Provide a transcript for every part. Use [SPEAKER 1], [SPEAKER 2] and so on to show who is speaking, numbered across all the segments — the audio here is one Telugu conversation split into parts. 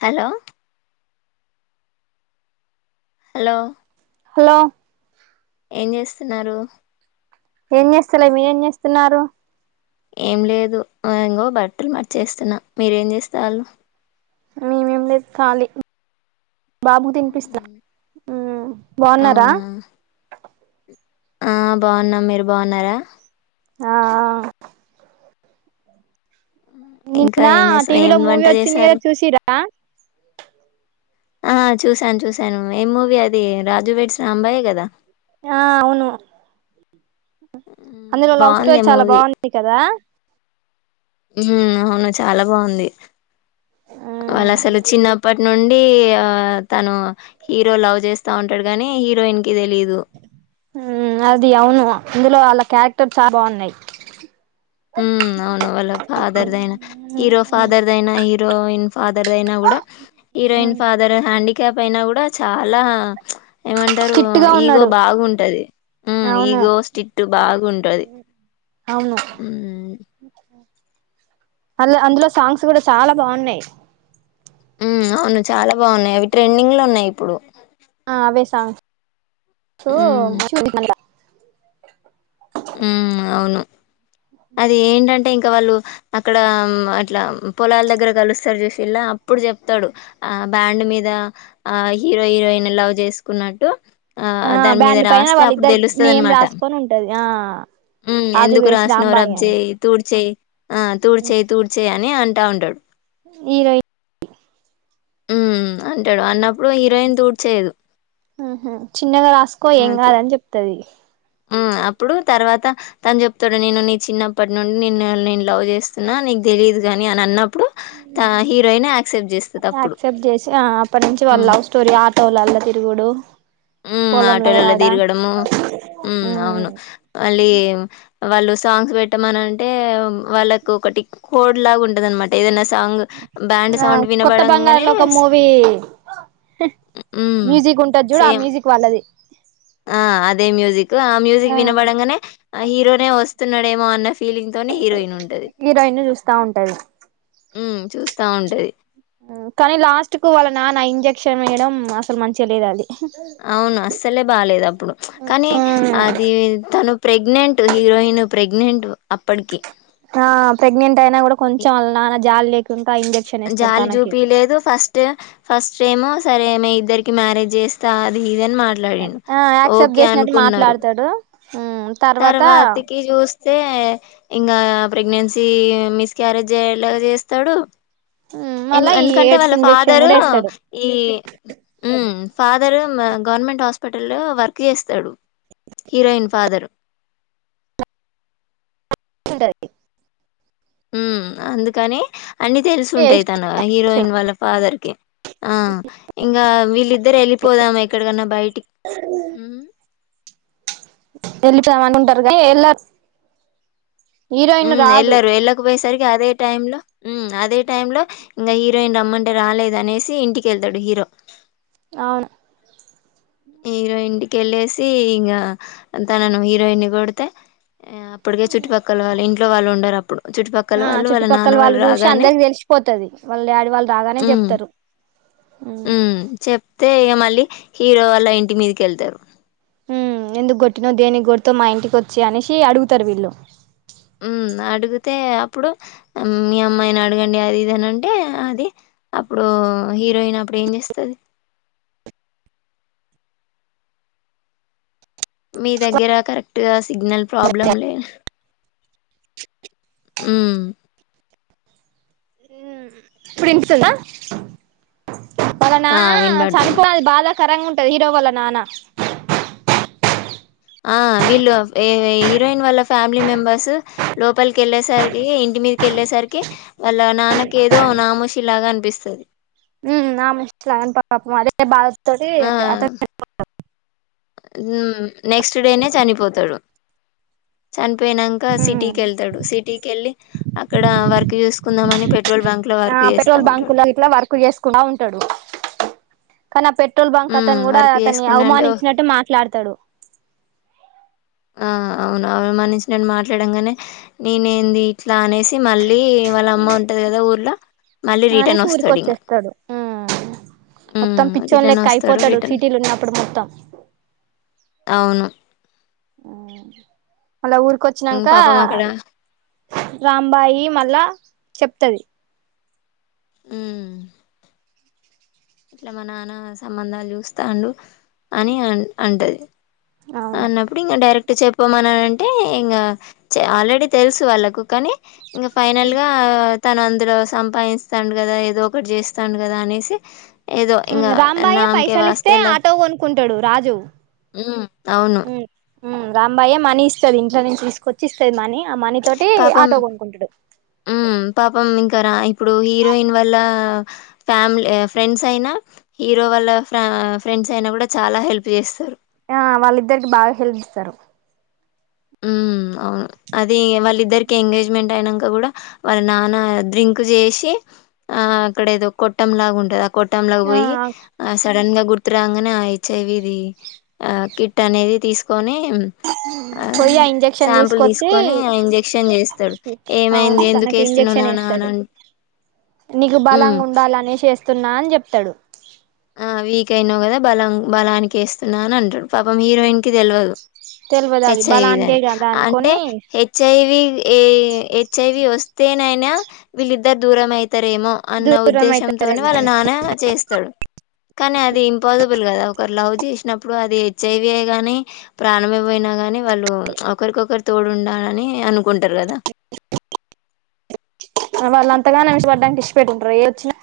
[SPEAKER 1] హలో! హలో!
[SPEAKER 2] హలో!
[SPEAKER 1] ఏం చేస్తున్నారు?
[SPEAKER 2] ఏం చేస్తలె మీరేం చేస్తున్నారు?
[SPEAKER 1] ఏం లేదు అ ఇంగో బట్టలు మలిచేస్తున్నా మీరేం చేస్తాన్లు
[SPEAKER 2] మేమేం లేద్ ఖాళీ బాబు తిన్పిస్న ఉమ్
[SPEAKER 1] అవునా ఆ బాగున్నాం, మీరు బాగున్నరా?
[SPEAKER 2] ఆ ఆ
[SPEAKER 1] ఇంకా
[SPEAKER 2] నిన్న
[SPEAKER 1] ఏం చేస్
[SPEAKER 2] టీవీలో
[SPEAKER 1] ఏం
[SPEAKER 2] మూవీ
[SPEAKER 1] వంట
[SPEAKER 2] వచ్చింది కదా
[SPEAKER 1] చేశారు.
[SPEAKER 2] చూసిరా
[SPEAKER 1] ఆ చూశాన్ చూశాను ఏం మూవీ అది రాజువెడ్
[SPEAKER 2] ఆ అవును.
[SPEAKER 1] మ్మ్,
[SPEAKER 2] అందులో లవ్ స్టోరీ
[SPEAKER 1] బాగుంది ఆ
[SPEAKER 2] చాలా బాగుంది కదా
[SPEAKER 1] మ్ అవును చాలా బాగుంది. వాళ్ళసలు
[SPEAKER 2] మ్మ్
[SPEAKER 1] చిన్నప్పట్ నుం డీ ఆ తను హీరో లవ్ చేస్తా ఉంటడు గనీ హీరోయిన్ కి తెలీదు
[SPEAKER 2] ఉమ్ అది అవును అందులో ఆళ్ళ క్యారెక్టర్ చ బాగున్నయి.
[SPEAKER 1] మ్ అవును వాళ్ళ ఫాదర్దయిన హీరో ఫాదర్దయినా హీరోయిన్ ఫాదర్దయినా గుడా హీరోయిన్ ఫాదర్ హ్యాండిక్యాప్ అయినా గుడా చాలా ఏమంటరు
[SPEAKER 2] స్ట్రిక్ట్ గా
[SPEAKER 1] ఈగో
[SPEAKER 2] ఉన్నాడు
[SPEAKER 1] బాగుంటది. మ్
[SPEAKER 2] అవును
[SPEAKER 1] ఈగో స్టిట్ బాగుంటది.
[SPEAKER 2] అవును.
[SPEAKER 1] హ్మ్.
[SPEAKER 2] అల్ అందులో సాంగ్స్ గుడా చాలా బాగున్నయి.
[SPEAKER 1] మ్ అవును చాలా బాగున్నయి అవి ట్రెండింగ్లో ఉన్నయి ఇప్పుడు
[SPEAKER 2] త సో
[SPEAKER 1] హ్మ్.
[SPEAKER 2] మంచి [unintelligible]
[SPEAKER 1] ఉమ్ అవును. అది ఏంటంటే ఇంకా వాళ్ళు అక్కడా అట్లామ్ పొలల్ దగ్గర కలుస్తర్ చూసింల అప్పుడ్ చెప్తడు ఆ బ్యాండ్ మీద ఆ హీరో హీరోయిన్ లవ్ చేస్కున్నట్టు ఆ దాన్ మీద
[SPEAKER 2] బ్యాండ్ పైన
[SPEAKER 1] రాస్తే అప్పుడు
[SPEAKER 2] వాళ్ళిద్దరు నేమ్
[SPEAKER 1] తెలుస్తుదన్మాట.
[SPEAKER 2] రాసుకొని ఉంటది ఆ
[SPEAKER 1] మ్
[SPEAKER 2] రాజు
[SPEAKER 1] ఎందుకు
[SPEAKER 2] వేడ్స్
[SPEAKER 1] రాసినవ్
[SPEAKER 2] రాంబాయి అని
[SPEAKER 1] రబ్జెయి తూడ్చేయి ఆ తూడ్చెయి తూడ్చెయి అని అంటా ఉంటడు.
[SPEAKER 2] హీరోయి
[SPEAKER 1] మ్ అంటడు అన్నప్పుడు హీరోయిన్ తూడ్చేయదు.
[SPEAKER 2] మ్ హ్ చిన్నగ రాస్కో ఏం
[SPEAKER 1] ఉమ్ తు-
[SPEAKER 2] కాదని చెప్తది.
[SPEAKER 1] త తను చెప్తడు నేను నీ చిన్నప్పట్ నుండి నిన్న నే లవ్ చేస్తున్న నీక్ తెలీదు గని అన్ అన్నప్పుడు తా హీరోయినే యాక్సెప్ట్ చేస్తదప్పుడు
[SPEAKER 2] యాక్సెప్ట్ చేసి ఆ అప్పట్ నుంచి వాళ్ళ లవ్ స్టోరీ ఆటోలల్ల తిరుగుడు
[SPEAKER 1] ఉమ్
[SPEAKER 2] పొలంల
[SPEAKER 1] ఆటోలల్ల
[SPEAKER 2] కాడ
[SPEAKER 1] తిరగడము హమ్ అవును
[SPEAKER 2] ఉమ్
[SPEAKER 1] మళ్ళీ వాళ్ళు సాంగ్స్ పెట్టమనంటే వాళ్ళకు ఒకటి కోడ్ లాగా ఉం
[SPEAKER 2] ఆ కొత్త బంగారు
[SPEAKER 1] వినబడంగానే
[SPEAKER 2] లోకం మూవీ హ్
[SPEAKER 1] హ్మ్
[SPEAKER 2] మ్యూజిక్ ఉంటది చూడు ఆ
[SPEAKER 1] సేమ్
[SPEAKER 2] మ్యూజిక్ వాళ్ళది
[SPEAKER 1] ఆ అదే మ్యూజిక్ ఆ మ్యూజిక్ వినబడంగనే అ హీరోనే వస్తున్నడేమో అన్న ఫీలింగ్ తోనే హీరోయిన్ ఉంటది
[SPEAKER 2] హీరోయిన్ని చూస్తా ఉంటది.
[SPEAKER 1] హ్మ్ చూస్తా ఉంటది
[SPEAKER 2] కని లాస్ట్కు వాళ్ళ నాన్న ఇంజె క్షన్ వేయడం అస్సలు మంచిగ లేదది.
[SPEAKER 1] అవును అస్సలే బాలేదు అప్పుడు కానీ
[SPEAKER 2] ఆ
[SPEAKER 1] అదీ తను ప్రెగ్నెంట్ హీరోయిన్ ప్రెగ్నెంట్ అప్పటికి
[SPEAKER 2] హా ప్రెగ్నెంట్ అయినా కూడా కొంచెం ఆల్నాన్న జాల్లే
[SPEAKER 1] జాలి జూపియ్య లేదు ఫస్ట్ ఫస్ట్ ఏమో సరే మీ ఇద్దర్కి మ్యారేజ్ జేస్తా అది ఇదని మాట్లాడిండ్
[SPEAKER 2] ఆ యాక్సెప్ట్
[SPEAKER 1] ఓకే
[SPEAKER 2] చేసినట్టు
[SPEAKER 1] అనుకున్నరు
[SPEAKER 2] మాట్లాడతాడు ఉమ్ తర్వాత
[SPEAKER 1] తర్వాతికి చూస్తే ఇంగా ప్రెగ్నె స్సీ మిస్ క్యారేజయ్యేలాగా చేస్తాడు
[SPEAKER 2] ఉమ్
[SPEAKER 1] ఎందు
[SPEAKER 2] మళ్ళా ఈ
[SPEAKER 1] ఎందుకంటే
[SPEAKER 2] ఎయిడ్స్
[SPEAKER 1] వాళ్ళ
[SPEAKER 2] ఇంజెక్షన్
[SPEAKER 1] ఫాదరూ
[SPEAKER 2] కూడా వేస్తాడు
[SPEAKER 1] ఈ మ్ ఫాదరు గవర్నమెంట్ హాస్ప పటల్లో వర్క్ చేస్తడు హీరోయిన్ ఫాదర్
[SPEAKER 2] ఉంటది
[SPEAKER 1] ఉ అందుకనే అన్ని తెల్సుంటయి తన హీరోయిన్ వాళ్ళ ఫాదర్కి ఆ ఇంగా వీళ్ళిద్దరు ఎళ్ళిపోదామా ఎక్కడికన్నా బయటికి
[SPEAKER 2] ఎల్లిపోదామన్కుంటారు గానీ వెళ్లారు హీరోయిన్ను రాదు
[SPEAKER 1] సరికిగా అదే టైంలో ఉమ్ అదే టైంలో ఇంగ హీరోయిన్ రమ్మంటే రాలేదనేసి ఇంటికెళ్తడు హీరో
[SPEAKER 2] అవునా
[SPEAKER 1] హీరో ఇంటిక్కెళ్ళేసీ ఇంగా తనను హీరోయిన్ని కొడితే అప్పటికే చుట్టుపక్కల వాళ్ళు ఇంట్లో వాళ్ళుండరప్
[SPEAKER 2] ఆ చుట్టుపక్కల వాళ్ళు జూసి అందర్కి తెల్సిపోతది వాళ్ళు డాడీ వాళ్ళు రాగానే చెప్తారు ఉమ్
[SPEAKER 1] ఉ చెప్తే ఇగ మళ్ళీ హీరో వాళ్ళంటి మీదికెళ్తరూ
[SPEAKER 2] హు ఎందుకొట్టినవ్ దేనిక్కొడ్తవ్ మా ఇంటికొచ్చి అనేసి అడుగుతరు వీళ్ళు
[SPEAKER 1] మ్ అడుగుతే అప్పుడు మీ అమ్మాయిని అడగండి అదీ ఇదనంటే అది అప్పుడూ హీరోయిన్ అప్పుడు ఏం చేస్తది మీ దెగ్గర కరెక్ట్గా సిగ్నల్ ప్రాబ్లం లేదు ఉమ్
[SPEAKER 2] ఉ ఇప్పుడిన్పిస్సుందా వాళ్ళ
[SPEAKER 1] ఆ
[SPEAKER 2] నాన్న చనిపో
[SPEAKER 1] వినబడుతుంది
[SPEAKER 2] బాదకరంగా ఉంటది హీరో వాళ్ళ నాన్న
[SPEAKER 1] ఆ వీళ్ళు ఏ వై హీరోయిన్ వాళ్ళ ఫ్యామిలీ మెంబర్సూ లో లోపల వెళ్లేసరికి ఇంటిమీదకి వెళ్లే సర్ వాళ్ళ నాన్నకేదో నామూషి లాగా అన్పిస్సది
[SPEAKER 2] ఉ నా మూష్టీలాంట పాపం అదే బాధ తోటి అతను చనిపోతాడూ
[SPEAKER 1] మ్ నెక్స్తడే నే చనిపోతడు చనిపోయినంక సిటీకెళ్తడు సిటీకెళ్ళి అక్కడ వర్కు చూసుకుందామని పెట్రోల్ బంక్ లో
[SPEAKER 2] ఆ
[SPEAKER 1] వర్క్ చేస్తా
[SPEAKER 2] పెట్రోల్
[SPEAKER 1] ఉంటడు
[SPEAKER 2] బంకులో ఇట్లా వర్క్ చేసుకుంటా ఉంటడూ కాని ఆ పెట్రోల్ బంక్
[SPEAKER 1] ఉమ్
[SPEAKER 2] అతను కూడా
[SPEAKER 1] వర్క్
[SPEAKER 2] అతని
[SPEAKER 1] చేసుకున్నాంటే
[SPEAKER 2] అవమానించినట్టు మాట్లాడతడు
[SPEAKER 1] ఆ అవునవును అమానించ్నట్ మాట్లాడంగానే నేనేంది ఇ ట్లా అనేసి మళ్ళీ వాళ్ళ అమ్మ ఉంటది కదా ఊరులో మళ్ళీ రిటర్న్
[SPEAKER 2] అనేసి
[SPEAKER 1] వస్తాడుంక్
[SPEAKER 2] ఒత్తం పిచ్చోన్
[SPEAKER 1] రిటర్న్
[SPEAKER 2] లెక్క
[SPEAKER 1] వస్తాడు
[SPEAKER 2] అయిపోతడు
[SPEAKER 1] రిటర్న్
[SPEAKER 2] సిటీలున్నప్పుడు మొత్తం
[SPEAKER 1] అవును
[SPEAKER 2] ఉ మళ్ళ
[SPEAKER 1] హ్మ్.
[SPEAKER 2] ఊర్కొచ్చినంకా
[SPEAKER 1] పాపం అక్కడ
[SPEAKER 2] రాంబాయి మళ్ళా చెప్తది
[SPEAKER 1] ఊమ్ ఇట్లా మా నాన్న సంబంధాలు చూస్తాండు అని అ అంటది
[SPEAKER 2] అవును
[SPEAKER 1] అన్నపుడు ఇంగ డైరెక్ట్ చెప్పుమాని అంటే ఇంకా ఆల్రెడీ తెల్సు వాళ్ళకు కానీ ఇంకా ఫైనల్ గా తన్ అంతట్గా సంపాదిస్తాండ్ కదా ఏదో ఒకటి చేస్తాండ్ కదా అనేసి ఏదో ఇంగ
[SPEAKER 2] రాంబాయే
[SPEAKER 1] నాంకే
[SPEAKER 2] పైసలు ఇస్తే
[SPEAKER 1] వాస్తె ల
[SPEAKER 2] ఆటో కొనుక్కుంటాడు రాజు
[SPEAKER 1] ను
[SPEAKER 2] ఉ రాంబాయే మనీ ఇస్తది ఇంట్లో నుంచి తీస్కొచ్చి ఇస్తంది మనీ ఆ మనీ తోటి
[SPEAKER 1] పాపం
[SPEAKER 2] ఆటో కొనుక్కుంటాడు
[SPEAKER 1] ఊ పాపం ఇంకా రా ఇప్పుడు హీరోయిన్ వాల్ల ఫ్యామిలీ ఫ్రెండ్స్ అయినా హీరో వాళ్ళ ఫ్ర ఫ్రెండ్స్ అయినా కూడా చాలా హెల్ప్ చేస్తారు
[SPEAKER 2] ఆ వాళ్ళిద్దరికి బాగ్ హెల్పిస్తారు
[SPEAKER 1] ఊ అవును అది వాళ్ళిద్దరికి ఎంగేజ్మెంట్ అయినంకా కూడా వాళ్ళ నాన్న డ్రింక్ చేసి ఆ అక్కడ ఏదో కొట్టం లాగా ఉంటది ఆ కొట్టం లోగ్
[SPEAKER 2] ఆ
[SPEAKER 1] పోయి ఆ సడన్గా గు తురాంగనే అ హెచ్ ఐ వి ది ఆ కిట్ అనేది తీస్కొని
[SPEAKER 2] ఉ పొయ్యి ఇంజక్షన్ తీస్కొచ్చి
[SPEAKER 1] తీసుకొని ఆ ఇంజెక్షన్ చేస్తాడు.
[SPEAKER 2] అవును తనకి ఇంజక్షన్ ఏస్తాడు
[SPEAKER 1] ఉ
[SPEAKER 2] నీకు బలంగా ఉండాలనేసి ఎస్తున్న అని చెప్తాడు
[SPEAKER 1] ఆ వీక్ అయినావు కదా బలం బలానికి ఏస్తున్నా అని అంటాడు పాపం హీరోయిన్ కి తెల్వదు
[SPEAKER 2] తెల్వదు అది
[SPEAKER 1] హెచ్ఐవి
[SPEAKER 2] బలానికే
[SPEAKER 1] దని
[SPEAKER 2] కదా
[SPEAKER 1] అంటే
[SPEAKER 2] అనుకొని
[SPEAKER 1] హెచ్ఐవి ఏ హెచ్ఐవి ఒస్త్ తేనైనా వీళ్ళిద్దర్ దూరం అయి తరేమో అన్న
[SPEAKER 2] దూరం
[SPEAKER 1] ఉద్దేశంతోనే
[SPEAKER 2] అయితారేమో
[SPEAKER 1] వాళ్ళ
[SPEAKER 2] అని
[SPEAKER 1] నాన్న చేస్తాడు కానీ అది ఇంపాసిబుల్ కదా ఒక లవ్ చేశ్నప్పుడు అది హెచ్ ఐ వి యే గాని ప్రాణమే పోయి గాని వాళ్ళు ఒకరికొకరు తోడు ఉండాలని అనుకుంటార్ కదా
[SPEAKER 2] వాళ్ళు అంతగానం ఇష్టపడ్డంక ఇడిచిపెట్టి ఉంటారా ఏది వచ్చినా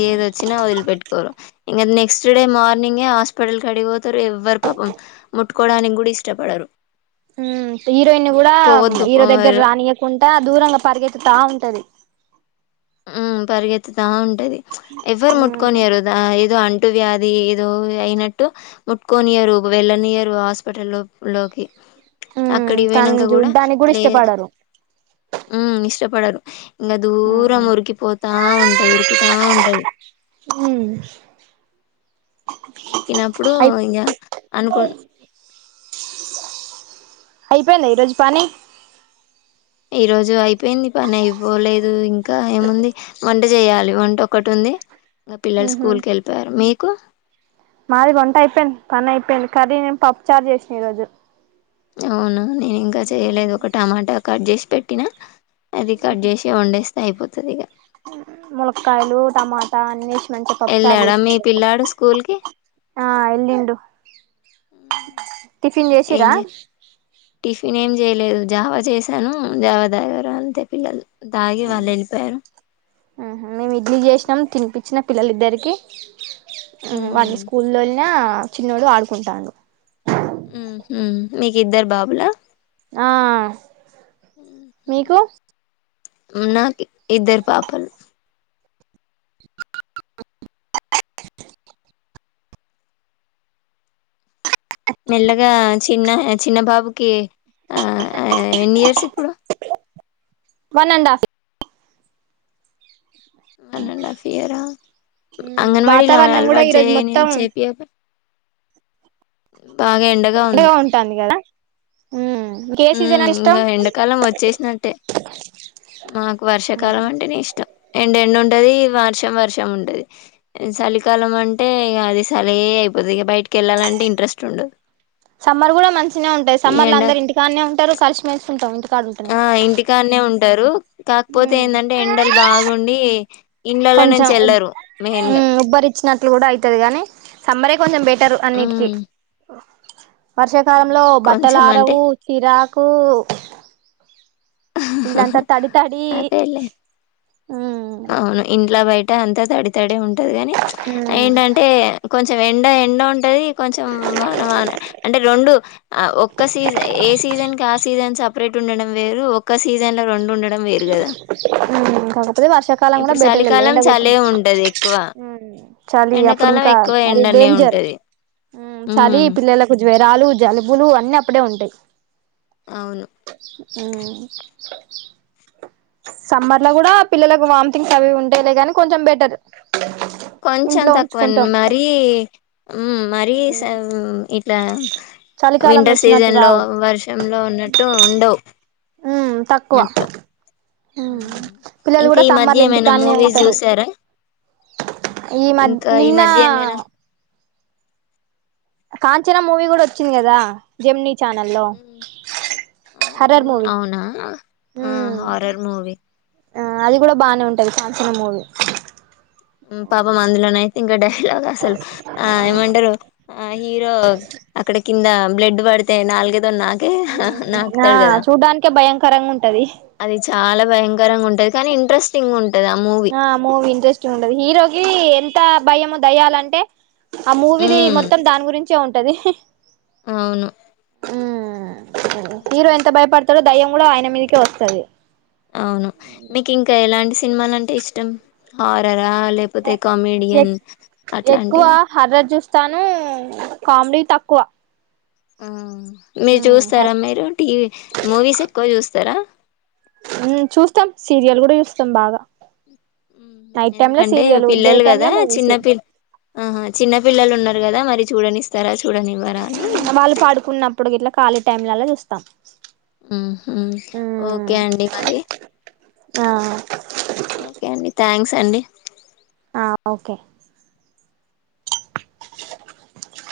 [SPEAKER 1] ఏది ఒచ్చినా వదిలి పెట్టుకోరు ఇంగ నెక్స్ట్ డే మార్నింగే హాస్పిటల్ కాడికి పోతరు ఎవ్వర్ పాపం ముట్టుకోడానికి కూడా ఇష్టపడరు
[SPEAKER 2] ఊమ్ హీరోయిన్ కూడా
[SPEAKER 1] పోవద్దు
[SPEAKER 2] హీరో దగ్గర్
[SPEAKER 1] పోరు
[SPEAKER 2] రానియకుం ట దూరంగా పరిగెత్తుతా ఉంటది
[SPEAKER 1] ఉ పరిగెత్తుతా ఉంటది ఎవరు
[SPEAKER 2] ఉమ్
[SPEAKER 1] ముట్కొనియారు ఏదో అం టు వ్యాధి ఏదో అయినట్టు ముట్కొనియరు వెళ్ళనియరు హాస్పిటల్ లోకి
[SPEAKER 2] ఉమ్
[SPEAKER 1] అక్కడికి పోయినంక
[SPEAKER 2] తనని
[SPEAKER 1] కూడా
[SPEAKER 2] చూడ్డానికి
[SPEAKER 1] లే
[SPEAKER 2] ఇష్టపడరు
[SPEAKER 1] ఉ ఇష్టం పడరు ఇంకా
[SPEAKER 2] ఉమ్
[SPEAKER 1] దూరం ఉరికిపోతా ఉంటది ఉర్కుతా ఉంటది
[SPEAKER 2] ఊ
[SPEAKER 1] ఉరికినప్పుడు ఇంగ అనుకు
[SPEAKER 2] అయిపోయింద ఈరోజ్ పని
[SPEAKER 1] ఈ రోజు అయిపోయింది పని అయిపోలేదు ఇంకా ఏముంది వంట చేయాలి వంట ఒకట్ ఉంది ఇంకా పిల్లలు
[SPEAKER 2] ఉహు
[SPEAKER 1] స్కూల్ కెళ్ళిపోయారు మీకు
[SPEAKER 2] మాది వంట అయిపోయింద్ పని అయిపోయింద్ కర్రీ నేన్ పప్పు చార్ చేశ్నా ఈ రోజు
[SPEAKER 1] అవున నేన్ ఇంకా చేయలేదు ఒక టమాటా కట్ చేసి పెట్టినా అది కట్ చేసి వండేస్తే అయిపోతది ఇగా
[SPEAKER 2] ముల్కయాలు టమాటా అన్ని మంచిగా పప్పు చార్
[SPEAKER 1] ఎళ్ళాడా మీ
[SPEAKER 2] చేశ్నా ఈరోజు
[SPEAKER 1] పిల్లాడు స్కూల్‌కి?
[SPEAKER 2] ఆ ఏళ్ళిండు టిఫిన్ చేసిర్రా
[SPEAKER 1] జెయలేదు జావా చేశాను జావా దాగారు అంతే పిల్లలు తాగి
[SPEAKER 2] ఆ
[SPEAKER 1] వాళ్ళు ఎళ్ళిపోయారు.
[SPEAKER 2] ఆహ మేమ్ ఇడ్లీ చేశ్నాం తిన్పించిన పిల్లలిద్దరికి అ వాన్ని
[SPEAKER 1] హ్మ్.
[SPEAKER 2] స్కూల్ తోళ్న చిన్నోడు ఆడ్కుంటాండు
[SPEAKER 1] ఊహ్ మీక్ ఇద్దర్ బాబుల
[SPEAKER 2] ఆ మీకు
[SPEAKER 1] ఉన్నా ఇద్దర్ పాపల్ మెల్లగా చిన్న చిన్న బాబుకి ఆ ఎనీయర్స్ ఇప్పుడు
[SPEAKER 2] one and half
[SPEAKER 1] one and half ఇయరా అంగన్వాడీలా
[SPEAKER 2] వాతావరణం కూడా
[SPEAKER 1] అల్వట్ జె
[SPEAKER 2] ఈరోజు
[SPEAKER 1] ని
[SPEAKER 2] మొత్తం
[SPEAKER 1] జెపియపొ ఎండగా ఉంది
[SPEAKER 2] [unintelligible] ఉంటాన్ది గదా
[SPEAKER 1] ఉహ్మ్ ఇంగ ఎండాకాలం వచ్చేసినట్టే మాకు వర్షాకాలం అంటనే ఇష్టం ఎండ ఎండ్ ఉంటది వర్షం వర్షం ఉంటది సాలికాలం అంటే ఇగాది సలే అయిపోతది ఇగ బయటికి వెళ్ళాలంటే ఇంట్రెస్ట్ ఉండదు
[SPEAKER 2] సమ్మర్ కూడా మంచినే ఉంటది
[SPEAKER 1] ఈ
[SPEAKER 2] సమ్మర్ ల
[SPEAKER 1] ఎండ
[SPEAKER 2] అందరు ఇంటికాన్నే ఉంటారు కలిసి మెల్సి ఉంటాం ఇంటికాడ ఉంటేనే
[SPEAKER 1] ఆ ఇంటికాన్నే ఉంటారు కాకపోతే ఏందంటే ఎండలు బాగుండి ఇండ్లలా నుంచి ఎల్లరు మెయిన్గా
[SPEAKER 2] చ్చినట్లు కూడా అయితది గనీ సమ్మరే కొంచెం బెటర్ అన్నిటికి
[SPEAKER 1] ఉమ్
[SPEAKER 2] వర్షాకాలంలో
[SPEAKER 1] ఉమ్ కొంచెం అంటే
[SPEAKER 2] బట్టలారవు చిరాకు ఇన్నలంత తడి తడి
[SPEAKER 1] అదేలే
[SPEAKER 2] హ్మ్
[SPEAKER 1] అవును ఇంట్ల బయట అంతా తడితడే ఉంటది గని
[SPEAKER 2] ఉమ్
[SPEAKER 1] ఏంటంటే కొంచె ఎండ ఎండ ఉం టది కొంచెం వాన వాన అంటే రొండు అ ఒక్క సీజ ఏ సీజన్ కి ఆ సీజన్ సప్ ప్రేట్ ఉండడం వేరు ఒక్క సీజన్ల రొండు ఉండ
[SPEAKER 2] [unintelligible] అ కాక తే వర్షాకాలం కూడా
[SPEAKER 1] ఇప్పుడు
[SPEAKER 2] బెటల్ లే
[SPEAKER 1] చలికాలం
[SPEAKER 2] ఎండ గొట్టి
[SPEAKER 1] చలే ఉంటది ఎక్కువ
[SPEAKER 2] చలి అపుడింకా మరి
[SPEAKER 1] నే ఉంటది
[SPEAKER 2] ఉహ్మ్ చలి
[SPEAKER 1] ఉమ్
[SPEAKER 2] పిల్లలకు జ్వరాలు జలుబులు అన్నీ అప్పుడే ఉంటాయి
[SPEAKER 1] అవును
[SPEAKER 2] ఉహ్మ్ సమ్మర్ ల కూడా పిల్లలకు వాంథింగ్స్ అవి ఇవి ఉంటాయి లే గానీ కొంచెం బెటర్
[SPEAKER 1] కొంచం
[SPEAKER 2] ఇంట్లో
[SPEAKER 1] తక్కువం
[SPEAKER 2] ఉంచుకుంటాం
[SPEAKER 1] మరీ మరీ
[SPEAKER 2] మ్మ్
[SPEAKER 1] స లా
[SPEAKER 2] చలికాలంలో
[SPEAKER 1] వింటర్
[SPEAKER 2] వచ్చినట్టు
[SPEAKER 1] సీజన్ లో
[SPEAKER 2] రావు
[SPEAKER 1] వర్షంలో ఉన్నట్టు ఉండవ్
[SPEAKER 2] ఉహ్మ్ తక్కువ ఉహ్మ్
[SPEAKER 1] ఉమ్.
[SPEAKER 2] పిల్లలు
[SPEAKER 1] ఇంకా
[SPEAKER 2] కూడా
[SPEAKER 1] ఈ మధ్య
[SPEAKER 2] సమ్మర్ల
[SPEAKER 1] ఏమైనా
[SPEAKER 2] ఇంటికాన్నే
[SPEAKER 1] మూవీస్
[SPEAKER 2] ఉంటారు
[SPEAKER 1] చూసారా
[SPEAKER 2] ఈ మద్
[SPEAKER 1] ఇంకా ఈ
[SPEAKER 2] నిన్న
[SPEAKER 1] మధ్య ఏమైనా
[SPEAKER 2] కాంచనా మూవీ కూడా వచ్చింది కదా జెమినీ ఛానల్లో హర్రర్
[SPEAKER 1] అవున్
[SPEAKER 2] మూవీ
[SPEAKER 1] అవునా ఆ
[SPEAKER 2] మ్మ్
[SPEAKER 1] హారర్ మూవీ
[SPEAKER 2] ఆ అది కూడా బానే ఉంటది కాంచన మూవీ
[SPEAKER 1] హ్మ్ పాపం అందులో నైతే ఇంకా డైలాగ్ అసలు ఆ ఏమంటారు ఆ హీరో అక్కడ కింద బ్లడ్ పడితే నాల్గ తొన్ నాకే
[SPEAKER 2] ఆ
[SPEAKER 1] నాకుతాడు గదా
[SPEAKER 2] చూడ్డానికే భయంకరంగా ఉంటది
[SPEAKER 1] అది చాలా భయ కరంగ ఉంటాది కానీ ఇంట్రెస్టింగ్ ఉం
[SPEAKER 2] ఆ మూవీ ఇంట్రెస్టింగ్ ఉండది హీరోకి ఎంత భయము దయ్యాలంటే ఆ మూవీది
[SPEAKER 1] హ్మ్
[SPEAKER 2] మొత్తం దాని గురించే ఉంటది
[SPEAKER 1] అవును
[SPEAKER 2] హీరో
[SPEAKER 1] ఉమ్,
[SPEAKER 2] ఎంత బయపడతాడో దయ్యం కూడా ఆయన మీదికే ఓస్తది
[SPEAKER 1] అవును మిక్ ఇంకా ఎలాంటి సినిమాలంటే ఇష్టం హారర్ ఆ లేకపోతే
[SPEAKER 2] ఎ
[SPEAKER 1] కామెడియన్ అట్లాంటివా
[SPEAKER 2] తాను కామెడీ తక్కువ
[SPEAKER 1] ఆ మీరు
[SPEAKER 2] మ్మ్
[SPEAKER 1] చూస్తారా మీరు టీవీ మూవీస్ ఎక్కువ చూస్తారా
[SPEAKER 2] ఉహ్మ్ చూస్తాం సీరియల్ కూడా చూస్తాం బాగా.
[SPEAKER 1] ఉమ్
[SPEAKER 2] నైట్ టైమ్ లో
[SPEAKER 1] ఎందుకంటే
[SPEAKER 2] సీరియల్ డే
[SPEAKER 1] పిల్లలు
[SPEAKER 2] టైమ్
[SPEAKER 1] కదా
[SPEAKER 2] లో మూవీస్
[SPEAKER 1] చిన్నపిల్ ఆహా చిన్న పిల్లలు ఉన్నారు. కదా మరి చుడానిస్.
[SPEAKER 2] ఉమ్ మళ్ళి పడుకున్నప్పుడు ఇట్లా ఖాళీ టైమ్లలా చూస్తా.
[SPEAKER 1] ఊహు ఓకే అండి మరి
[SPEAKER 2] ఆ
[SPEAKER 1] ఓకే అండి థ్యాంక్స్ అండి
[SPEAKER 2] ఆ ఓకే